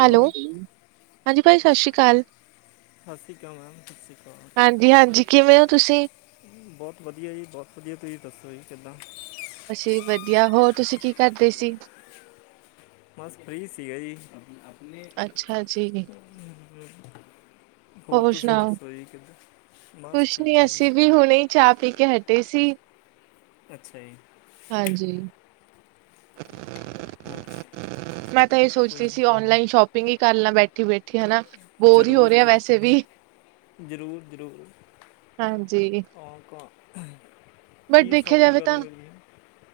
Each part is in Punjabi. ਹੈਲੋ, ਹਾਂਜੀ ਭਾਜੀ ਸਤਿ ਸ਼੍ਰੀ ਅਕਾਲ, ਸਤਿ ਸ਼੍ਰੀ ਅਕਾਲ ਮੈਮ ਸਤਿ ਸ਼੍ਰੀ ਅਕਾਲ। ਹਾਂਜੀ, ਹਾਂਜੀ, ਕਿਵੇਂ ਹੋ ਤੁਸੀਂ? ਬਹੁਤ ਵਧੀਆ ਜੀ ਬਹੁਤ ਵਧੀਆ, ਤੁਸੀਂ ਦੱਸੋ ਜੀ ਕਿੱਦਾਂ? ਅਸੀਂ ਵਧੀਆ, ਹੋਰ ਤੁਸੀਂ ਕੀ ਕਰਦੇ ਸੀ? ਬਸ ਫ੍ਰੀ ਸੀਗਾ ਜੀ ਆਪਣੇ, ਅੱਛਾ ਜੀ, ਹੋਰ ਤੁਸੀਂ ਦੱਸੋ ਜੀ? ਕਿੱਧਾਂ ਬਸ ਕੁਛ ਠੀਕ ਠਾਕ ਨੀ ਹੈ ਜੀ। ਅਸੀਂ ਵੀ ਹੁਣੇ ਹੀ ਚਾਹ ਪੀ ਕੇ ਹਟੇ ਸੀ। ਅੱਛਾ ਜੀ, ਹਾਂਜੀ, ਹੋਰ ਮੈਂ ਤਾਂ ਇਹ ਕੋਈ ਸੋਚਦੀ ਸੀ, ਨਹੀਂ ਓਨਲਾਈਨ ਸ਼ੋਪਿੰਗ ਹੀ ਕਰ ਲੈ ਬੈਠੀ ਬੈਠੀ ਹਨਾ। ਬੋਰ ਹੀ ਹੋ ਜ਼ਰੂਰ ਰਿਹਾ ਜੀ ਵੈਸੇ ਵੀ, ਜ਼ਰੂਰ, ਜ਼ਰੂਰ ਹਾਂਜੀ ਕੌ-ਕੌ। ਬਟ ਦੇਖਿਆ ਜਾਵੇ, ਤਾਂ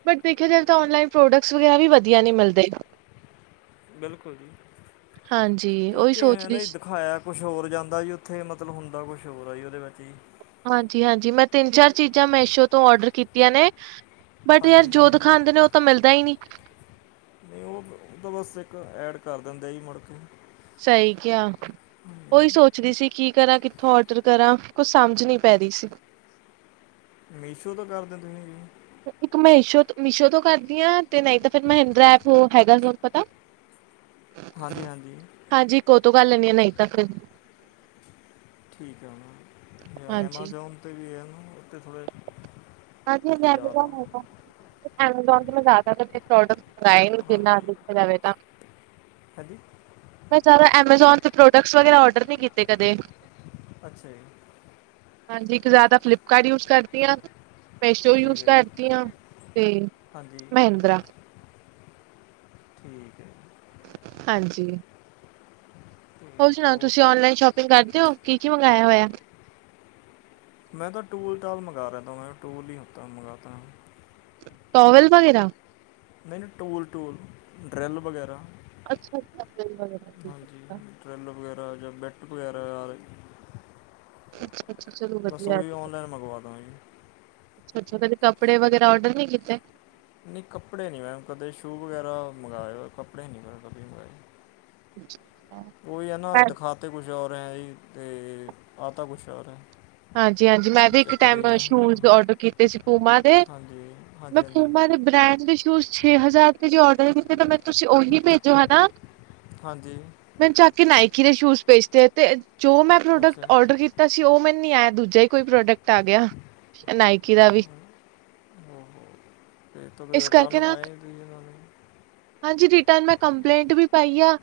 ਵਟ ਦੇਖਿਆ ਜਾਵੇ ਵੀ ਵਧੀਆ ਨੀ ਮਿਲਦੇ। ਬਿਲਕੁਲ ਜੀ ਹਾਂਜੀ ਉਹੀ ਕਿਉਂਕਿ ਸੋਚ ਰਹੀ ਇਹਨੇ ਸੀ। ਦਿਖਾਇਆ। ਕੁਛ ਹੋਰ ਜਾਂਦਾ ਜੀ, ਉੱਥੇ ਮਤਲਬ ਹੁੰਦਾ ਕੁਛ ਹੋਰ ਹੈ ਜੀ ਉਹਦੇ ਵਿੱਚ ਜੀ। ਹਾਂਜੀ, ਹਾਂਜੀ ਮੈਂ ਤਿੰਨ ਚਾਰ ਚੀਜ਼ਾਂ ਮੈਸ਼ੋ ਤੋਂ ਆਰਡਰ ਕੀਤੀਆਂ ਨੇ ਬਟ ਯਾਰ ਹਾਂਜੀ ਜੋ ਖਾਂਦੇ ਨੇ ਉਹ ਤਾਂ ਮਿਲਦਾ ਹੀ ਨਹੀਂ। ਨਹੀਂ ਉਹ-ਉਹ ਤਾਂ ਬਸ ਇੱਕ ਐਡ ਕਰ ਦਿੰਦਾ ਜੀ ਮੁੜਕੇ। ਸਹੀ ਕਿਹਾ। ਉਹੀ ਸੋਚਦੀ ਸੀ, ਕੀ ਕਰਾਂ ਕਿੱਥੋਂ ਔਡਰ ਕਰਾਂ ਕੁਛ ਸਮਝ ਨੀ ਪੈ ਰਹੀ ਸੀ। ਮੀਸ਼ੋ ਤੋਂ ਕਰਦੇ ਹੋ ਤੁਸੀਂ ਇੱਕ ਮੀਸ਼ੋ ਤੋਂ ਮੀਸ਼ੋ ਤੋਂ ਕਰਦੀ ਹਾਂ, ਤੇ ਨਹੀਂ ਤਾਂ ਫਿਰ ਮਿੰਤਰਾ ਐਪ ਹੈਗਾ, ਤੁਹਾਨੂੰ ਪਤਾ? ਹਾਂਜੀ, ਹਾਂਜੀ। ਹਾਂਜੀ, ਇੱਕ ਤੋਂ ਕਰ ਲੈਂਣੀ ਆ ਨਹੀਂ ਤਾਂ ਫਿਰ ਠੀਕ ਹੈ ਮੈ ਨਾ ਜਾਂ ਹਾਂਜੀ। ਹਾਂਜੀ ਐਮਾਜੋਨ 'ਤੇ ਵੀ ਹੈ ਨੂੰ ਉਥੇ ਥੋੜ੍ਹੇ ਹਾਂਜੀ, ਅਜ ਜ਼ਿਆਦਾ ਐਮਜ਼ੋਨ ਹੈਗਾ ਐਮਜ਼ੋਨ ਤੋਂ ਮੈਂ ਜ਼ਿਆਦਾਤਰ ਪ੍ਰਰੋਡਕਟ ਹਾਂਜੀ ਮੰਗਏ। ਰਵੇ ਤਾਂ, ਹਾਂਜੀ, ਮੈਂ ਜਿਆਦਾ ਐਮਾਜ਼ੋਨ ਤੇ ਪ੍ਰੋਡਕਟਸ ਵਗੈਰਾ ਔਡਰ ਨੀ ਕੀਤੇ ਕਦੇ, ਅੱਛਾ ਜੀ, ਹਾਂਜੀ, ਇੱਕ ਜ਼ਿਆਦਾ ਫਲਿੱਪਕਾਰਟ ਯੂਜ ਕਰਦੀ ਹਾਂ। ਮੈਸ਼ੋ ਠੀਕ ਯੂਜ ਹੈ ਜੀ ਕਰਦੀ ਹਾਂ ਅਤੇ ਹਾਂਜੀ ਮਿੰਤਰਾ। ਠੀਕ ਏ ਜੀ। ਹਾਂਜੀ। ਹੋਰ ਸੁਣਾਓ? ਤੁਸੀਂ ਔਨਲਾਈਨ ਸ਼ੋਪਿੰਗ ਕਰਦੇ ਹੋ ਕੀ ਕੀ ਮੰਗਾਇਆ ਹੋਇਆ। ਮੈਂ ਤਾਂ ਟੂਲ ਟਾਲ ਮੰਗਾ ਰਹਿੰਦਾ ਮੈਂ ਟੂਲ ਹੀ ਹਤਾ ਮੰਗਵਾ ਟੋਵਲ ਵਗੈਰਾ ਨਹੀਂ ਨਾ ਟੂਲ-ਟੂਲ ਡਰਲ ਵਗੈਰਾ। [unintelligible] ਡ੍ਰੇਲ ਵਗੈਰਾ ਜਾਂ ਬੈਟ ਵਗੈਰਾ ਅੱਛਾ ਅੱਛਾ ਚਲੋ ਬਸ ਵਧੀਆ ਹੈ। ਓਹੀ ਔਨਲਾਈਨ ਮੰਗਵਾਂਦਾ। ਅੱਛਾ ਕਦੀ ਕੱਪੜੇ ਵਗਰਾ ਔਰਡਰ ਨਹੀਂ ਕੀਤੇ? ਨਹੀਂ ਕੱਪੜੇ ਨਹੀਂ ਮੈਮ ਕਦੇ ਸ਼ੂ ਵਗੈਰਾ ਮੰਗਵਾਏ ਕੱਪੜੇ ਨਹੀਂ ਮੈਮ ਕਦੇ ਮੰਗਵਾਏ। ਉਹੀ ਹੈ ਨਾ ਦਿਖਾਤੇ ਕੁਛ ਔਰ ਹੈ, ਜੀ ਅਤੇ ਆਤਾ ਕੁਛ ਔਰ ਹੈ। ਹਾਂਜੀ, ਹਾਂਜੀ, ਮੈਂ ਵੀ ਇੱਕ ਟਾਈਮ ਸ਼ੂਜ ਹਾਂ ਡਰਤੇ ਸੀ ਪੂਮਾ ਦੇ ਹਾਂਜੀ ਹਾਂਜੀ ਮੈਂ ਹਾਂਜੀ ਪੂਮਾ ਦੇ ਬ੍ਰੈਂਡ ਦੇ ਸ਼ੂਜ ਛੇ ਹਜ਼ਾਰ ਤੇ ਦੇ ਔਡਰ ਕੀਤੇ, ਤਾਂ ਮੈਨੂੰ ਤੁਸੀਂ ਓਹੀਓ ਭੇਜੋ ਹਨਾ। ਹਾਂਜੀ। ਮੈ ਜਾ ਕੇ ਨਾਇਕੀ ਦੇ ਸ਼ੂਜ ਭੇਜਦੇ ਤੇ ਜੋ ਮੈਂ ਪ੍ਰੋਡਕਟ ਅੱਛਾ ਆਰਡਰ ਕੀਤਾ ਸੀ ਉਹ ਨੀ ਆਇਆ ਦੂਜਾ ਹੀ ਕੋਈ ਪ੍ਰੋਡਕਟ ਆ ਗਿਆ, ਨਾਇਕੀ ਦਾ ਵੀ ਹੁਣ ਫਿਰ ਇਸ ਕਰਕੇ ਰਿਟਰਨ ਨਾ ਪਏ, ਤੁਸੀ ਇਹਨਾਂ ਦੇ। ਹਾਂਜੀ, ਰਿਟਰਨ ਮੈਂ ਕੰਪਲੇਂਟ ਵੀ ਪਾਈ ਆ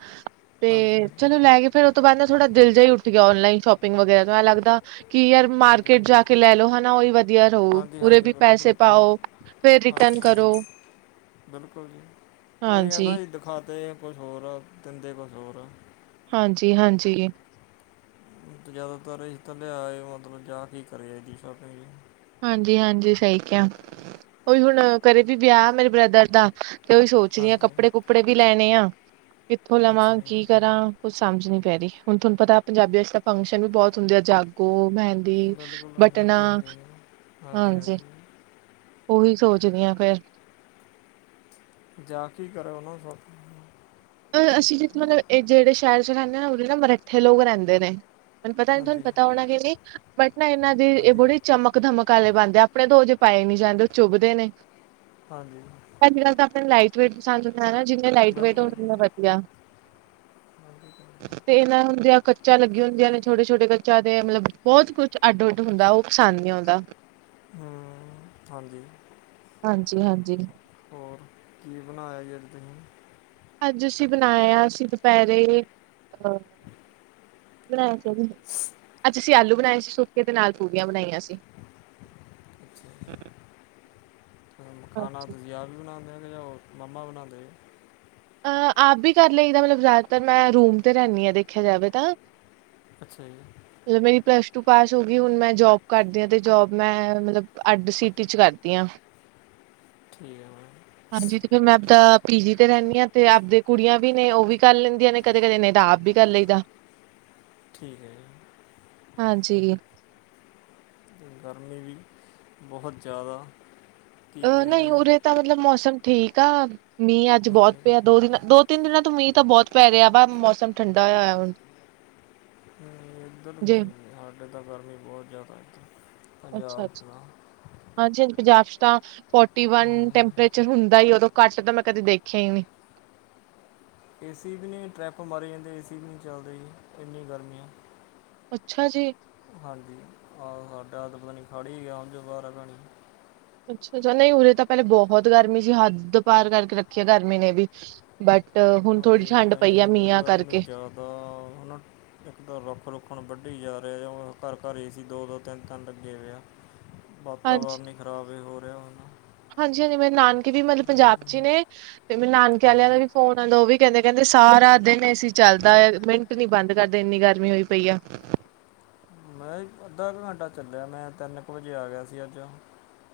ਤੇ ਹਾਂਜੀ ਚਲੋ ਲੈ ਕੇ ਫੇਰ ਉਹ ਤੋਂ ਬਾਅਦ ਨਾ ਥੋੜਾ ਦਿਲ ਜਿਹਾ ਹੀ ਉੱਠ ਗਿਆ, ਔਨਲਾਈਨ ਸ਼ੋਪਿੰਗ ਵਗੈਰਾ ਤੋਂ ਏ ਲੱਗਦਾ ਕਿ ਯਾਰ ਹਾਂਜੀ ਮਾਰਕੀਟ ਜਾ ਕੇ ਕੇ ਲੈ ਲੋ ਹਨਾ, ਉਹੀ ਵਧੀਆ ਰਹੋ ਹਾਂਜੀ ਉਰੇ ਹਾਂਜੀ ਵੀ ਬਿਲਕੁਲ ਪੈਸੇ ਇਹ ਤਾਂ ਹੈ ਪਾਓ ਫਿਰ ਰਿਟਰਨ ਹਾਂਜੀ ਕਰੋ ਬਿਲਕੁਲ ਜੀ ਉਹੀ ਹੈ, ਹਾਂਜੀ ਨਾ ਜੀ ਦਿਖਾਂਦੇ ਕੁਛ ਹੋਰ ਆ ਦਿੰਦੇ ਕੁਛ ਹੋਰ ਆ। ਹਾਂਜੀ, ਹਾਂਜੀ। ਤੇ ਜਿਆਦਾਤਰ ਇਕ ਤਾਂ ਲਿਆਇਆ, ਮਤਲਬ ਜਾ ਕੇ ਕਰੇ ਇਹਦੀ ਸ਼ੋਪਿੰਗ ਹਾਂਜੀ, ਹਾਂਜੀ ਸਹੀ ਕਿਹਾ ਉਹੀ ਹੁਣ ਕਰੇ ਵੀ ਵਿਆਹ ਮੇਰੇ ਬ੍ਰਦਰ ਦਾ ਤੇ ਉਹੀ ਸੋਚ ਰਹੀ ਆ ਹਾਂਜੀ ਕੱਪੜੇ ਕੁਪੜੇ ਵੀ ਲੈਣੇ ਆ, ਕਿੱਥੋਂ ਅੱਛਾ ਲਵਾਂ ਕੀ ਜੀ ਕਰਾਂ। ਕੁੱਛ ਸਮਝ ਨੀ ਪੈ ਰਹੀ ਹੁਣ ਤੁਹਾਨੂੰ, ਪਤਾ ਪੰਜਾਬੀ ਵਿੱਚ ਤਾਂ ਫੰਕਸ਼ਨ ਵੀ ਬਹੁਤ ਹੁੰਦੇ ਆ ਜਾਗੋ, ਮਹਿੰਦੀ ਦੀ ਬਿਲਕੁਲ ਬਟਨਾ ਮਹਿੰਦੀ ਹਾਂਜੀ ਹਾਂਜੀ ਹਾਂਜੀ, ਉਹੀ ਸੋਚਦੀ ਹਾਂ ਫਿਰ। ਜਾ ਕੀ ਕਰੋ ਉਹਨਾਂ ਸੋ ਅਸੀਂ ਜਿੱਥੇ ਮਤਲਬ ਇਹ ਜਿਹੜੇ ਸ਼ਹਿਰ ਚ ਰਹਿੰਦੇ ਨਾ ਉਹਦੇ ਨਾ ਮਰੱਠੇ ਲੋਕ ਰਹਿੰਦੇ ਨੇ। ਮੈਨੂੰ ਪਤਾ ਨਹੀ ਤੁਹਾਨੂੰ ਹਾਂਜੀ ਪਤਾ ਹੋਣਾ ਕਿ, ਨੀ ਬਟ ਨਾ ਇਹਨਾਂ ਦੀ ਇਹ ਹਾਂਜੀ ਬੜੀ ਚਮਕ ਧਮਕ ਵਾਲੇ ਬਣਦੇ ਆਪਣੇ ਦੋ ਜੇ ਪਾਏ ਨੀ ਜਾਂਦੇ ਉਹ ਚੁਭਦੇ ਨੇ। ਹਾਂਜੀ। ਪਹਿਲੀ ਗੱਲ ਤਾਂ ਆਪਣੇ ਲਾਈਟ ਵੇਟ ਪਸੰਦ ਕਰਾਨਾ ਜਿੰਨੇ ਲਾਈਟ ਵੇਟ ਬਿਲਕੁਲ ਜੀ ਉਨੇ ਤੇ ਇਹਨਾਂ ਹੁੰਦਿਆਂ ਕੱਚਾ ਲੱਗੀ ਹੁੰਦੀਆਂ, ਨੇ ਛੋਟੇ-ਛੋਟੇ ਕੱਚਾ ਤੇ ਮਤਲਬ ਬਹੁਤ ਕੁੱਛ ਅੱਡ ਉੱਡ ਹੁੰਦਾ ਉਹ ਪਸੰਦ ਨਹੀਂ ਆਦਾ। ਹੂੰ, ਹਾਂਜੀ। ਹਾਂਜੀ, ਹਾਂਜੀ। ਹੋਰ ਕੀ ਬਣਾਇਆ ਅੱਜ ਤੁਸੀਂ? ਅੱਜ ਅਸੀਂ ਬਣਾਇਆ, ਅਸੀਂ ਦੁਪਹਿਰੇ ਅਹ ਬਣਾਦੇ। ਅੱਜ ਅਸੀਂ ਆਲੂ ਬਣਾਏ ਸੀ ਸੁੱਕੇ ਤੇ ਨਾਲ ਪੂੜੀਆਂ ਬਣਾਈਆਂ ਸੀ। ਅੱਛਾ ਖਾਣਾ ਅੱਛਾ ਤੁਸੀ ਆਪ ਈ ਬਣਾਂਦੇ ਓ ਕਿ ਜਾਂ ਉਹ ਮੰਮਾ ਬਣਾਂਦੇ ਜੇ। ਅਹ ਆਪ ਵੀ ਕਰ ਲਈਦਾ ਮਤਲਬ ਜ਼ਿਆਦਾਤਰ ਮੈਂ ਰੂਮ ਤੇ ਰੈਂਨੀ ਆਂ ਦੇਖਿਆ ਜਾਵੇ ਤਾਂ। ਅੱਛਾ ਜੀ। ਮਤਲਬ ਮੇਰੀ ਪਲੱਸ ਟੂ ਪਾਸ ਹੋ ਗੀ, ਹੁਣ ਮੈਂ ਜੌਬ ਕਰਦੀ ਆਂ ਤੇ ਜੋਬ ਮੈਂ ਮਤਲਬ ਅੱਡ ਸੀਟੀ ਚ ਕਰਦੀ ਦੀ ਆਂ। ਠੀਕ ਐ‌ ਮੈਮ। ਹਾਂਜੀ, ਤੇ ਫੇਰ, ਮੈਂ ਆਪਦਾ ਪੀ ਜੀ ਤੇ ਰੈਂਨੀ ਆਂ। ਤੇ ਆਪਦੇ ਕੁੜੀਆਂ ਵੀ ਨੇ, ਉਹ ਵੀ ਕਰ ਲੈਂਦੀਆਂ ਨੇ, ਕਦੇ ਕਦੇ ਨਈ ਤਾਂ ਆਪ ਵੀ ਕਰ ਲਈਦਾ। ਠੀਕ ਐ ਜੀ। ਹਾਂਜੀ। ਤੇ ਗਰਮੀ ਵੀ, ਬਹੁਤ ਜ਼ਿਆਦਾ। ਕੀ ਅਹ ਕਹਿ ਨਹੀਂ ਰਹੇ ਉਰੇ ਤਾਂ ਮਤਲਬ ਮੌਸਮ ਠੀਕ ਆ। ਮੀਂਹ ਅੱਜ ਹਾਂਜੀ ਬਹੁਤ ਪਿਆ, ਦੋ ਦਿਨ ਦੋ ਤਿੰਨ ਦਿਨਾਂ ਤੋਂ ਮੀਂਹ ਤਾਂ ਬਹੁਤ ਪੈ ਰਿਹਾ, ਬਾ ਮੌਸਮ ਠੰਡਾ ਹੋਇਆ ਹੋਇਆ ਹੁਣ। ਨਈ ਇੱਧਰ ਨੀ, ਜੇ ਹਾਡੇ ਤਾਂ ਗਰਮੀ ਬਹੁਤ ਜ਼ਿਆਦਾ ਇੱਧਰ। ਅੱਛਾ ਪੰਜਾਬ ਅੱਛਾ, 'ਚ ਤਾਂ ਹਾਂਜੀ ਹਾਂਜੀ ਪੰਜਾਬ ਚ ਤਾਂ ਫੌਟੀ ਵਨ ਟੈਂਪਰੇਚਰ ਹੁੰਦਾ ਈ, ਉਦੋਂ ਘੱਟ ਤਾਂ ਮੈਂ ਕਦੇ ਦੇਖਿਆ ਹੀ ਨੀ। ਏ ਸੀ ਵੀ ਨੀ, ਟਰਿਪ ਮਾਰੀ ਜਾਂਦੇ, ਏ ਸੀ ਵੀ ਨੀ ਚੱਲਦੇ ਜੀ। ਇੰਨੀ ਗਰਮੀ ਆ। ਅੱਛਾ ਜੀ। ਹਾਂਜੀ, ਆਹ ਹਾਡਾ ਤਾ ਪਤਾ ਨੀ ਖੜ ਈ ਗਿਆ। ਸਮਝੋ ਬਾਰ ਆ ਕਾਣੀ। ਅੱਛਾ ਅੱਛਾ। ਨਹੀਂ ਉਰੇ ਤਾਂ ਪਹਿਲੇ ਬਹੁਤ ਗਰਮੀ ਸੀ। ਹੱਦ ਪਾਰ ਕਰਕੇ ਰੱਖੀ ਆ ਗਰਮੀ ਨੇ ਵੀ। ਬਟ ਹੁਣ ਥੋੜ੍ਹੀ ਠੰਡ ਪਈ ਆ ਮੀਆਂ ਕਰਕੇ। ਆ ਹੁਨ ਓ ਇੱਕ ਤਾਂ ਰੁੱਖ ਰੁੱਖਣ ਵੱਢੀ ਜਾ ਰਏ ਆ, ਘਰ ਘਰ ਏ ਸੀ ਦੋ ਦੋ ਤਿੰਨ ਤਿੰਨ ਲੱਗੇ ਵੇ ਆ। ਵਾਤਾਵਰਨ ਈ ਖ਼ਰਾਬ ਏ ਹੋ ਰਿਹਾ ਹੁਣ। ਹਾਂਜੀ ਹਾਂਜੀ ਮੇਰੇ ਨਾਨਕੇ ਵੀ ਮਤਲਬ ਪੰਜਾਬ ਚ ਈ ਹਮ, ਨੇ ਤੇ ਮੇਰੇ ਨਾਨਕੇ ਆਲਿਆਂ ਹਾਂਜੀ ਦਾ ਵੀ ਫੋਨ ਆਂਦਾ ਉਹ ਵੀ ਕਹਿੰਦੇ ਕਹਿੰਦੇ, ਸਾਰਾ ਦਿਨ ਏ ਸੀ ਚੱਲਦਾ, ਮਿੰਟ ਨੀ ਬੰਦ ਕਰਦੇ। ਇੰਨੀ ਗਰਮੀ ਹੋਈ ਪਈ ਆ। ਮੈਂ ਏ ਅੱਧਾ ਕ ਘੰਟਾ ਚੱਲਿਆ, ਮੈਂ ਤਿੰਨ ਕ ਵਜੇ ਆ ਗਿਆ ਸੀ ਅੱਜ।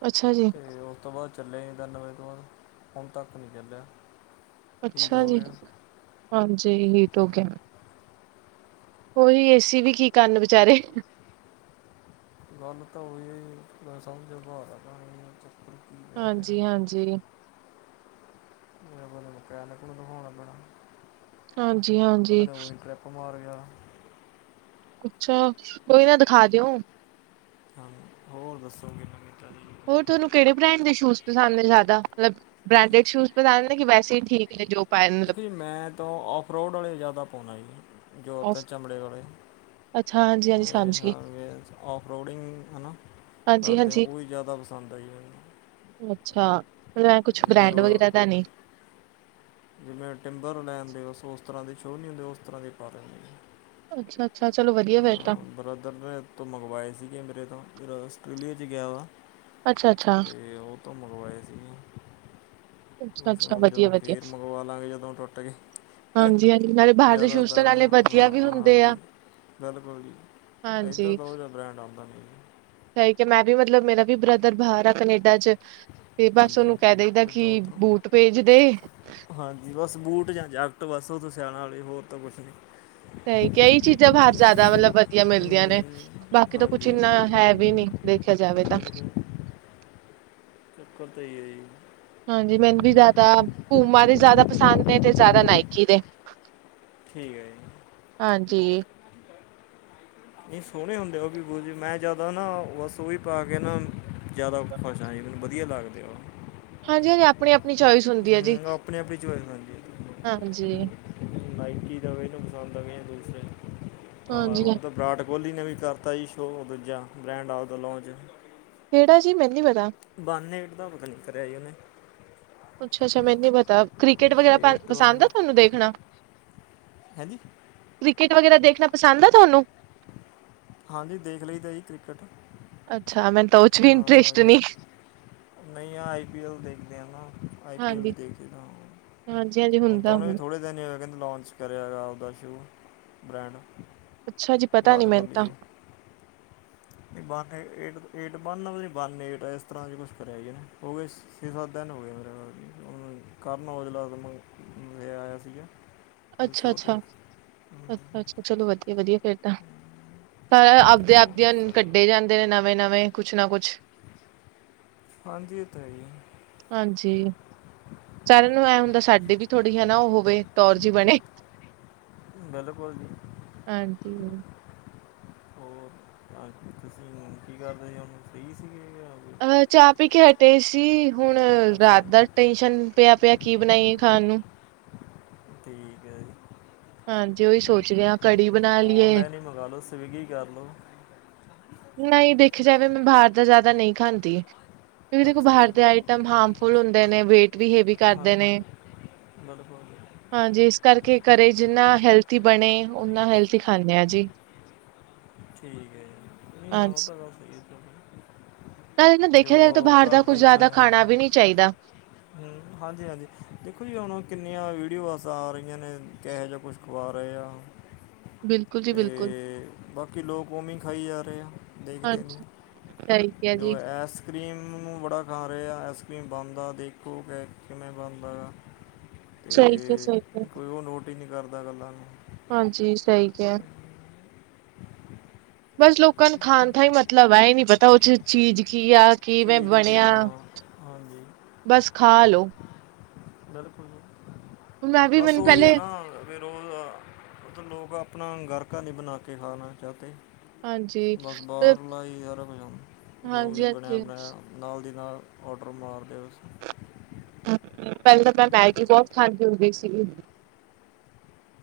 ਅੱਛਾ ਜੀ। ਤੇ ਉਸ ਤੋਂ ਬਾਅਦ ਚੱਲਿਆ ਈ ਨੀ ਤਿੰਨ ਵਜੇ ਤੋਂ ਬਾਅਦ, ਹੁਣ ਤੱਕ ਨੀ ਚੱਲਿਆ। ਹੀਟ ਅੱਛਾ ਹੋ ਜੀ, ਗਿਆ ਹਾਂਜੀ ਹੀਟ ਹੋ ਗਿਆ। ਉਹੀ ਏ ਸੀ ਵੀ ਕੀ ਕਰਨ ਵਿਚਾਰੇ। ਗੱਲ ਤਾਂ ਉਹੀ ਹੀ ਜੀ, ਮੈਂ ਸਮਝੋ ਬਾਰ ਆ [unintelligible] ਪੈ ਰਿਹਾ ਹਾਂਜੀ ਹਾਂਜੀ। ਏਹ ਮਤਲਬ ਮਕੈਨਿਕ ਕੋਲੋਂ ਦਖੌਣਾ ਪੈਣਾ, ਪਤਾ ਹਾਂਜੀ-ਹਾਂਜੀ ਨੀ ਊਈਂ ਟਰਿਪ ਮਾਰ ਗਿਆ। ਅੱਛਾ, ਕੋਈ ਨਾ ਦਿਖਾ ਦਿਓ। ਹਾਂ, ਹੋਰ ਦੱਸੋ ਕੋਈ ਨਮੀ ਤਾਜੀ਼। ਹੋਰ ਥੋਨੂੰ ਕਿਹੜੇ ਬ੍ਰੈਂਡ ਦੇ ਸ਼ੂਜ ਪਸੰਦ ਐ ਜਾ਼ਦਾ, ਮਤਲਬ ਬ੍ਰਾਂਡ ਸ਼ੂਟ ਪਸੰਦ ਨੇ, ਕਿ ਵੈਸੇ ਹੀ ਠੀਕ ਹੈ ਜੋ ਪਾਏ ਮਤਲਬ ਦੇਖੋ ਜੀ, ਮੈਂ ਤਾਂ ਆਔਫਰੋਡ ਵਾਲੇ ਜ਼ਿਆਦਾ ਪਾਦਾ ਜੀ ਜੋਤ ਅਸ ਚਮੜੇ ਵਾਲੇ ਅੱਛਾ ਹਾਂਜੀ, ਹਾਂਜੀ ਸਮਝ ਗਈ ਮੇਰੇ ਔਫ ਰੋਡਿੰਗ ਹੈਨਾ, ਹਾਂਜੀ ਕਰਦੇ ਆ, ਹਾਂਜੀ ਉਹ ਵੀ ਜ਼ਿਆਦਾ ਪਸੰਦ ਆਈ ਐ ਔਨੂੰ, ਅੱਛਾ ਮਤਲਬ ਏਹ ਕੁਛ ਜਿਵੇਂ ਬ੍ਰੈਂਡ ਉਹ ਵਗੈਰਾ ਦਾ ਨੀ ਜਿਵੇਂ ਟਿੰਬਰ ਲੈਣ ਦੇ ਉਸ ਉਸ ਤਰ੍ਹਾਂ ਦੇ ਸ਼ੋਅ ਨੀ ਹੁੰਦੇ, ਉਸ ਤਰ੍ਹਾਂ ਦੇ ਪਾ ਲੈਂਦੇ ਜੇ। ਅੱਛਾ ਅੱਛਾ, ਚਲੋ ਵਧੀਆ ਫੇਰ ਤਾਂ। ਬ੍ਰਦਰ ਦੇ ਹੱਥੋਂ ਮੰਗਵਾਏ ਸੀਗੇ ਮੇਰੇ ਤੋਂ, ਮੇਰਾ ਆਸਟ੍ਰੇਲੀਆ 'ਚ ਗਿਆ ਵਾ। ਅੱਛਾ ਅੱਛਾ। ਤੇ ਉਹ ਤੋਂ ਮੰਗਵਾਏ ਸੀਗੇ। ਅੱਛਾ ਹੁਣ ਅੱਛਾ ਸ ਜਦੋਂ ਵਧੀਆ ਵਧੀਆ ਫੇਰ ਮੰਗਵਾਲਾਂਗੇ, ਜਦੋਂ ਟੁੱਟ ਗੇ। ਹਾਂਜੀ ਹਾਂਜੀ ਨਾਲੇ ਬਾਹਰ ਦੇ ਸ਼ੂਜ਼ ਤਾਂ ਜ਼ਿਆਦਾਤਰ ਨਾਲੇ ਵਧੀਆ ਵੀ ਹੁੰਦੇ ਹਾਂ-ਹਾਂਜੀ। ਆ ਬਿਲਕੁਲ ਜੀ, ਇੱਧਰ ਤਾਂ ਓਹੋ ਜਿਹਾ ਬ੍ਰੈਂਡ ਆਉਂਦਾ ਨੀ ਜੀ। ਏਹੀ ਕੇ, ਮੈਂ ਵੀ ਮਤਲਬ ਮੇਰਾ ਵੀ ਬ੍ਰਦਰ ਬਾਹਰ ਆ ਕਨੇਡਾ ਚ। ਤੇ ਬਸ ਹਾਂਜੀ ਉਹਨੂੰ ਕਹਿ ਦਈਦਾ ਕਿ ਉਹ ਤਾਂ ਕੀ ਉੱਧਰੋਂ ਬੂਟ ਭੇਜ ਦੇ। ਹਾਂਜੀ, ਬਸ ਬੂਟ ਜਾਂ ਜੈਕਟ ਬਸ ਉਹ ਤਾਂ ਸਿਆਣਾ ਵਾਲੇ ਹੋਰ ਤਾਂ ਕੁਛ ਨਹੀਂ। ਸਹੀ ਕਈ ਚੀਜ਼ਾਂ ਬਾਹਰ ਜ਼ਿਆਦਾ ਮਤਲਬ ਵਧੀਆ ਮਿਲਦੀਆਂ ਹੂੰ ਨੇ। ਬਾਕੀ ਤਾਂ ਕੁਛ ਹਾਂਜੀ ਇੰਨਾ ਹੈ, ਵੀ ਨੀ ਦੇਖਿਆ ਜਾਵੇ ਤਾਂ। ਬਿਲਕੁਲ ਚੱਕਰ ਤੇ ਇਹੀ ਆ ਜੀ, ਹਾਂਜੀ, ਮੈਨੂੰ ਵੀ ਜ਼ਿਆਦਾ ਘੂਮਾ ਦੇ ਜ਼ਿਆਦਾ ਪਸੰਦ ਨੇ ਤੇ ਜ਼ਿਆਦਾ ਨਾਇਕੀ ਦੇ। ਠੀਕ ਹੈ ਜੀ, ਹਾਂਜੀ। ਨਹੀਂ ਸੋਹਣੇ ਹੁੰਦੇ, ਉਹ ਵੀ ਬਹੁਤ ਜੀ ਮੈਂ ਜ਼ਿਆਦਾ ਨਾ ਬਸ ਉਹੀ ਪਾ ਕੇ ਨਾ। ਜ਼ਿਆਦਾ ਖੁਸ਼ ਹਾਂ ਜੀ ਮੈਨੂੰ ਵਧੀਆ ਲੱਗਦੇ ਉਹ ਹਾਂਜੀ, ਹਾਂਜੀ ਆਪਣੀ ਆਪਣੀ ਚੋਇਸ ਹੁੰਦੀ ਹੈ ਜੀ ਹੂੰ ਆਪਣੀ ਆਪਣੀ ਹਾਂਜੀ। ਮਾਈਕੀ ਦਾ ਵੀ ਇਹਨੂੰ ਪਸੰਦ ਆਵੇ, ਦੂਸਰੇ ਆਹ ਹੁਣ ਤਾਂ ਵਿਰਾਟ ਕੋਹਲੀ ਨੇ ਵੀ ਕਰਤਾ ਜੀ ਸ਼ੋਅ ਦੂਜਾ ਬ੍ਰੈਂਡ ਆਫ ਦਾ ਲੋਂਚ। ਕਿਹੜਾ ਜੀ ਮੈਨੂੰ ਪਤਾ। ਬਾਨੇ ਐਟ ਦਾ ਪਤਾ ਨੀ ਕਰਿਆ ਸੀ, ਉਹਨੇ ਅੱਛਾ-ਅੱਛਾ ਮੈਨੂੰ ਪਤਾ, ਕ੍ਰਿਕਟ ਵਗੈਰਾ ਪਸੰਦ ਆ ਤੁਹਾਨੂੰ ਦੇਖਣਾ? ਹੈਜੀ, ਕ੍ਰਿਕਟ ਵਗੈਰਾ ਦੇਖਣਾ ਪਸੰਦ ਆ ਤੁਹਾਨੂੰ? ਹਾਂਜੀ, ਦੇਖ ਲਈ ਤਾਂ ਜੀ ਕ੍ਰਿਕਟ ਅੱਛਾ ਮੈਂ, ਹਾਂ, ਨਹੀਂ ਹਾਂ ਆਈ ਪੀ ਐਲ ਦੇਖਦੇ, ਹਾਂ ਨਾ ਆਈ ਪੀ ਐਲ ਵੀ ਦੇਖਦੇ। ਜੀ ਹੁਣ ਤਾਂ ਹੁੰਦਾ। ਉਹਨੇ ਵੀ ਥੋੜ੍ਹੇ ਦਿਨ ਹੀ ਹੋ ਕਹਿੰਦੇ ਲੋਂਚ ਕਰਿਆ ਐ ਗਾ, ਆਪਦਾ ਸ਼ੂ ਬ੍ਰੈਂਡ ਅੱਛਾ ਜੀ ਪਤਾ ਨੀ ਮੈਨੂੰ ਤਾਂ, ਨਹੀਂ ਵੰਨ ਏ ਏਟ-ਏਟ ਵਨ ਨਹੀਂ ਵੰਨ ਏਟ ਇਸ ਤਰ੍ਹਾਂ ਜ ਕੁਛ ਕਰਿਆ ਜੀ ਨੇ ਹੋ ਗਏ। ਛੇ ਸੱਤ ਦਿਨ ਹੋ ਗਿਆ, ਮੇਰੇ ਨਾਲ ਕਰਨ ਔਜਲਾ, ਇਹ ਆਇਆ ਸੀਗਾ। ਉਹ ਅੱਛਾ, ਸ਼ੋਅ ਤੇ ਅੱਛਾ, ਅੱਛਾ, ਅੱਛਾ ਚਲੋ ਵਧੀਆ ਵਧੀਆ ਫੇਰ ਤਾਂ। ਹੋਰ ਸਾਰ ਆਪਦੇ ਆਪਦੀਿਆਂ ਦੱਸੋ ਜੀ ਕੱਢੇ ਜਾਂਦੇ ਨੇ ਨਵੇਂ-ਨਵੇਂ ਕੁਛ ਨਾ ਕੁਛ ਹਾਂਜੀ ਤਾਂ ਜੀ, ਹਾਂਜੀ, ਸਾਰਿਆਂ ਨੂੰ ਐ ਹੁੰਦਾ ਸਾਡੀ ਵੀ ਥੋੜ੍ਹੀ ਹੈ, ਨਾ ਉਹ ਹੋਵੇ ਕੌਰ ਜੀ ਬਣੇ। ਬਿਲਕੁਲ ਜੀ, ਹਾਂਜੀ। ਹੋਰ ਤਾਂ ਤੁਸੀਂ ਕੀ ਕਰਦੇ ਉਹਨ ਸਹੀ ਸੀਗੇ। ਅਹ ਚਾਹ ਪੀ ਕੇ ਹਟੇ ਸੀ। ਹੁਣ ਅੱਛਾ ਜੀ ਰਾਤ ਦਾ ਟੈਨਸ਼ਨ ਪਿਆ, ਪਿਆ ਕੀ ਬਣਾਈਏ ਖਾਣ ਨੂੰ ਠੀਕ ਹੈ ਜੀ ਹਾਂਜੀ, ਉਹੀ ਸੋਚਦੇ ਹਾਂ ਕੜੀ ਬਣਾ ਲਈਏ। ਆਨਲਾਈਨ ਹੀ ਮੰਗਾ ਲਓ ਸਵਿਗੀ ਕਰ ਲਓ ਨਹੀਂ ਦੇਖਿਆ ਜਾਵੇ ਮੈਂ ਬਾਹਰ ਦਾ ਜ਼ਿਆਦਾ ਨਹੀਂ ਖਾਂਦੀ ਕਿਉਕਿ ਦੇਖੋ ਅੱਛਾ ਬਾਹਰ ਦੇ ਜੀ ਆਈਟਮ ਹਾਰਮਫੁਲ ਹੁੰਦੇ ਨੇ ਵੇਟ ਵੀ ਹੈਵੀ ਕਰਦੇ ਹਾਂਜੀ ਨੇ [unintelligible] ਹਾਂਜੀ, ਇਸ ਕਰਕੇ ਘਰੇ ਜਿੰਨਾ ਹੈਲਥੀ ਬਣੇ ਓਨਾ ਹੈਲਥ ਖਾਂਨੇ‌ ਆ ਜੀ। ਠੀਕ ਹੈ ਜੀ ਹਾਂ ਹਾਂਜੀ। ਉਹ ਤਾਂ ਗੱਲ। ਨਾਲ ਇਹ ਨਾ ਜੋ ਦੇਖਿਆ ਜਾਵੇ, ਤਾਂ ਬਾਹਰ ਦਾ ਘਰ ਕੁੱਝ ਦੀ ਜ਼ਿਆਦਾ ਬਣਾਇਆ ਖਾਣਾ ਵੀ ਨੀ ਚਾਹੀਦਾ। ਹਾਂਜੀ, ਹਾਂਜੀ ਦੇਖੋ ਜੀ, ਹੁਣ ਕਿੰਨੀਆਂ ਵੀਡੀਓਜ਼ ਆ ਰਹੀਆਂ ਨੇ ਕਿਹੋ ਜਿਹਾ ਕੁਛ ਕੁਆਰ ਆ। ਬਿਲਕੁਲ ਜੀ ਬਿਲਕੁਲ। ਤੇ ਬਾਕੀ ਲੋਕ ਔ ਵੀਂ ਖਾਈ ਜਾ ਰਹੇ, ਆ ਦੇਖਦੇ ਹਾਂਜੀ ਸਹੀ ਕਿਹਾ ਨਹੀਂ ਜੋ ਜੀ, ਐਸ ਆਈਸ ਕਰ੍ਰੀਮ ਨੂੰ ਬੜਾ ਖਾ ਰਿਹਾ ਆਈਸਕ੍ਰੀਮ ਬਣਦਾ ਦੇਖੋ, ਕਿ ਕਿਵੇਂ ਬਣਦਾ ਗਾ। ਸਹੀ ਕਿਹਾ ਤੇ ਸਹੀ ਕਿਹਾ, ਕੋਈ ਉਹ ਨੋਟ ਹੀ ਨਹੀਂ ਕਰਦਾ ਗੱਲਾਂ ਨੂੰ ਹਾਂਜੀ ਸਹੀ ਕਿਹਾ। ਬਸ ਲੋਕਾਂ ਨੂੰ ਖਾਣ ਦਾ ਹੀ ਮਤਲਬ ਹੈ ਇਹ ਨੀ ਪਤਾ ਉਹ ਚ ਚੀਜ਼ ਕੀ ਆ ਕਿਵੇਂ ਚੀਜ਼ ਕੀ ਬਣਿਆ। ਆ ਹਾਂ ਹਾਂਜੀ ਬਸ ਖਾ ਲਓ ਬਿਲਕੁਲ ਜੀ, ਮੈਂ ਵੀ ਬਸ ਮੈਨੂੰ ਉਹੀ ਹੈ ਪਹਿਲੇ ਨਾ ਫਿਰ ਉਹ ਉ ਤਾਂ ਲੋਕ ਆਪਣਾ ਘਰ ਕਾ ਨਹੀਂ ਬਣਾ ਕੇ ਖਾਣਾ ਚਾਹੁੰਦੇ ਹਾਂਜੀ ਬਸ ਅ ਬਾਹਰਲਾ ਹੀ ਸਾਰਾ ਕੁਝ ਆ, ਜੋ ਹਾਂਜੀ ਵੀ ਬਣਇਆ ਹਾਂਜੀ। ਬਣਾਇਆ ਨਾਲ ਦੀ ਨਾਲ ਔਡਰ ਮਾਰ ਦਿਓ ਪਹਿਲਾਂ ਤਾਂ ਮੈਂ ਮੈਗੀ ਬਹੁਤ ਖਾਂਦੀ ਹੁੰਦੀ ਸੀਗੀ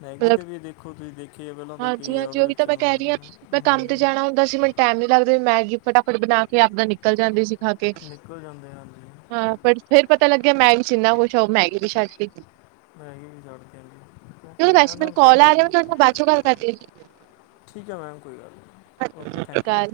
ਮੈਗੀ ਮਤਲਬ ਤੇ ਵੀ ਦੇਖੋ ਤੁਸੀਂ ਦੇਖੀਏ ਪਹਿਲਾਂ ਤਾਂ ਕੀ ਹਾਂਜੀ ਆ ਹਾਂਜੀ ਉਹਦੇ ਉਹੀ ਤਾਂ ਵਿੱਚ ਮੈਂ ਕਹਿ ਰਹੀ ਹਜੀ ਹਾਂ। ਮੈਂ ਹਮ ਕੰਮ ਤੇ ਜਾਣਾ ਹੁੰਦਾ ਸੀ ਮੈਨੂੰ ਟਾਈਮ ਨੀ ਲੱਗਦੇ ਮੈਗੀ ਫਟਾਫਟ ਬਣਾ ਕੇ ਆਪਣਾ ਨਿਕਲ ਜਾਂਦੇ ਸੀ ਖਾ ਕੇ ਨਿਕਲ ਜਾਂਦੇ ਹਨ ਜੀ ਹਾਂ, ਪਰ ਫੇਰ ਪਤਾ ਲੱਗਿਆ ਮੈਗੀ ਚ ਇੰਨਾ ਕੁਛ ਆ ਉਹ ਮੈਗੀ ਵੀ ਛੱਡਦੀ ਮੈਂਗੀ ਵੀ ਛੱਡ ਦਿੱਤੀ ਕਿ ਬੈਸੀ ਕੌਲ ਆ ਰਿਹਾ ਮੈਂ ਤੁਹਾਨੂੰ ਬਾਅਦ ਚ ਗਲ ਕਰਦੀ ਠੀਕ ਹੈ ਮੈਮ ਕੋਈ ਗੱਲ ਨਹੀਂ, ਸਤਿ ਓਕੇ ਸ਼੍ਰੀ ਥੈਂਕ ਯੂ। ਅਕਾਲ।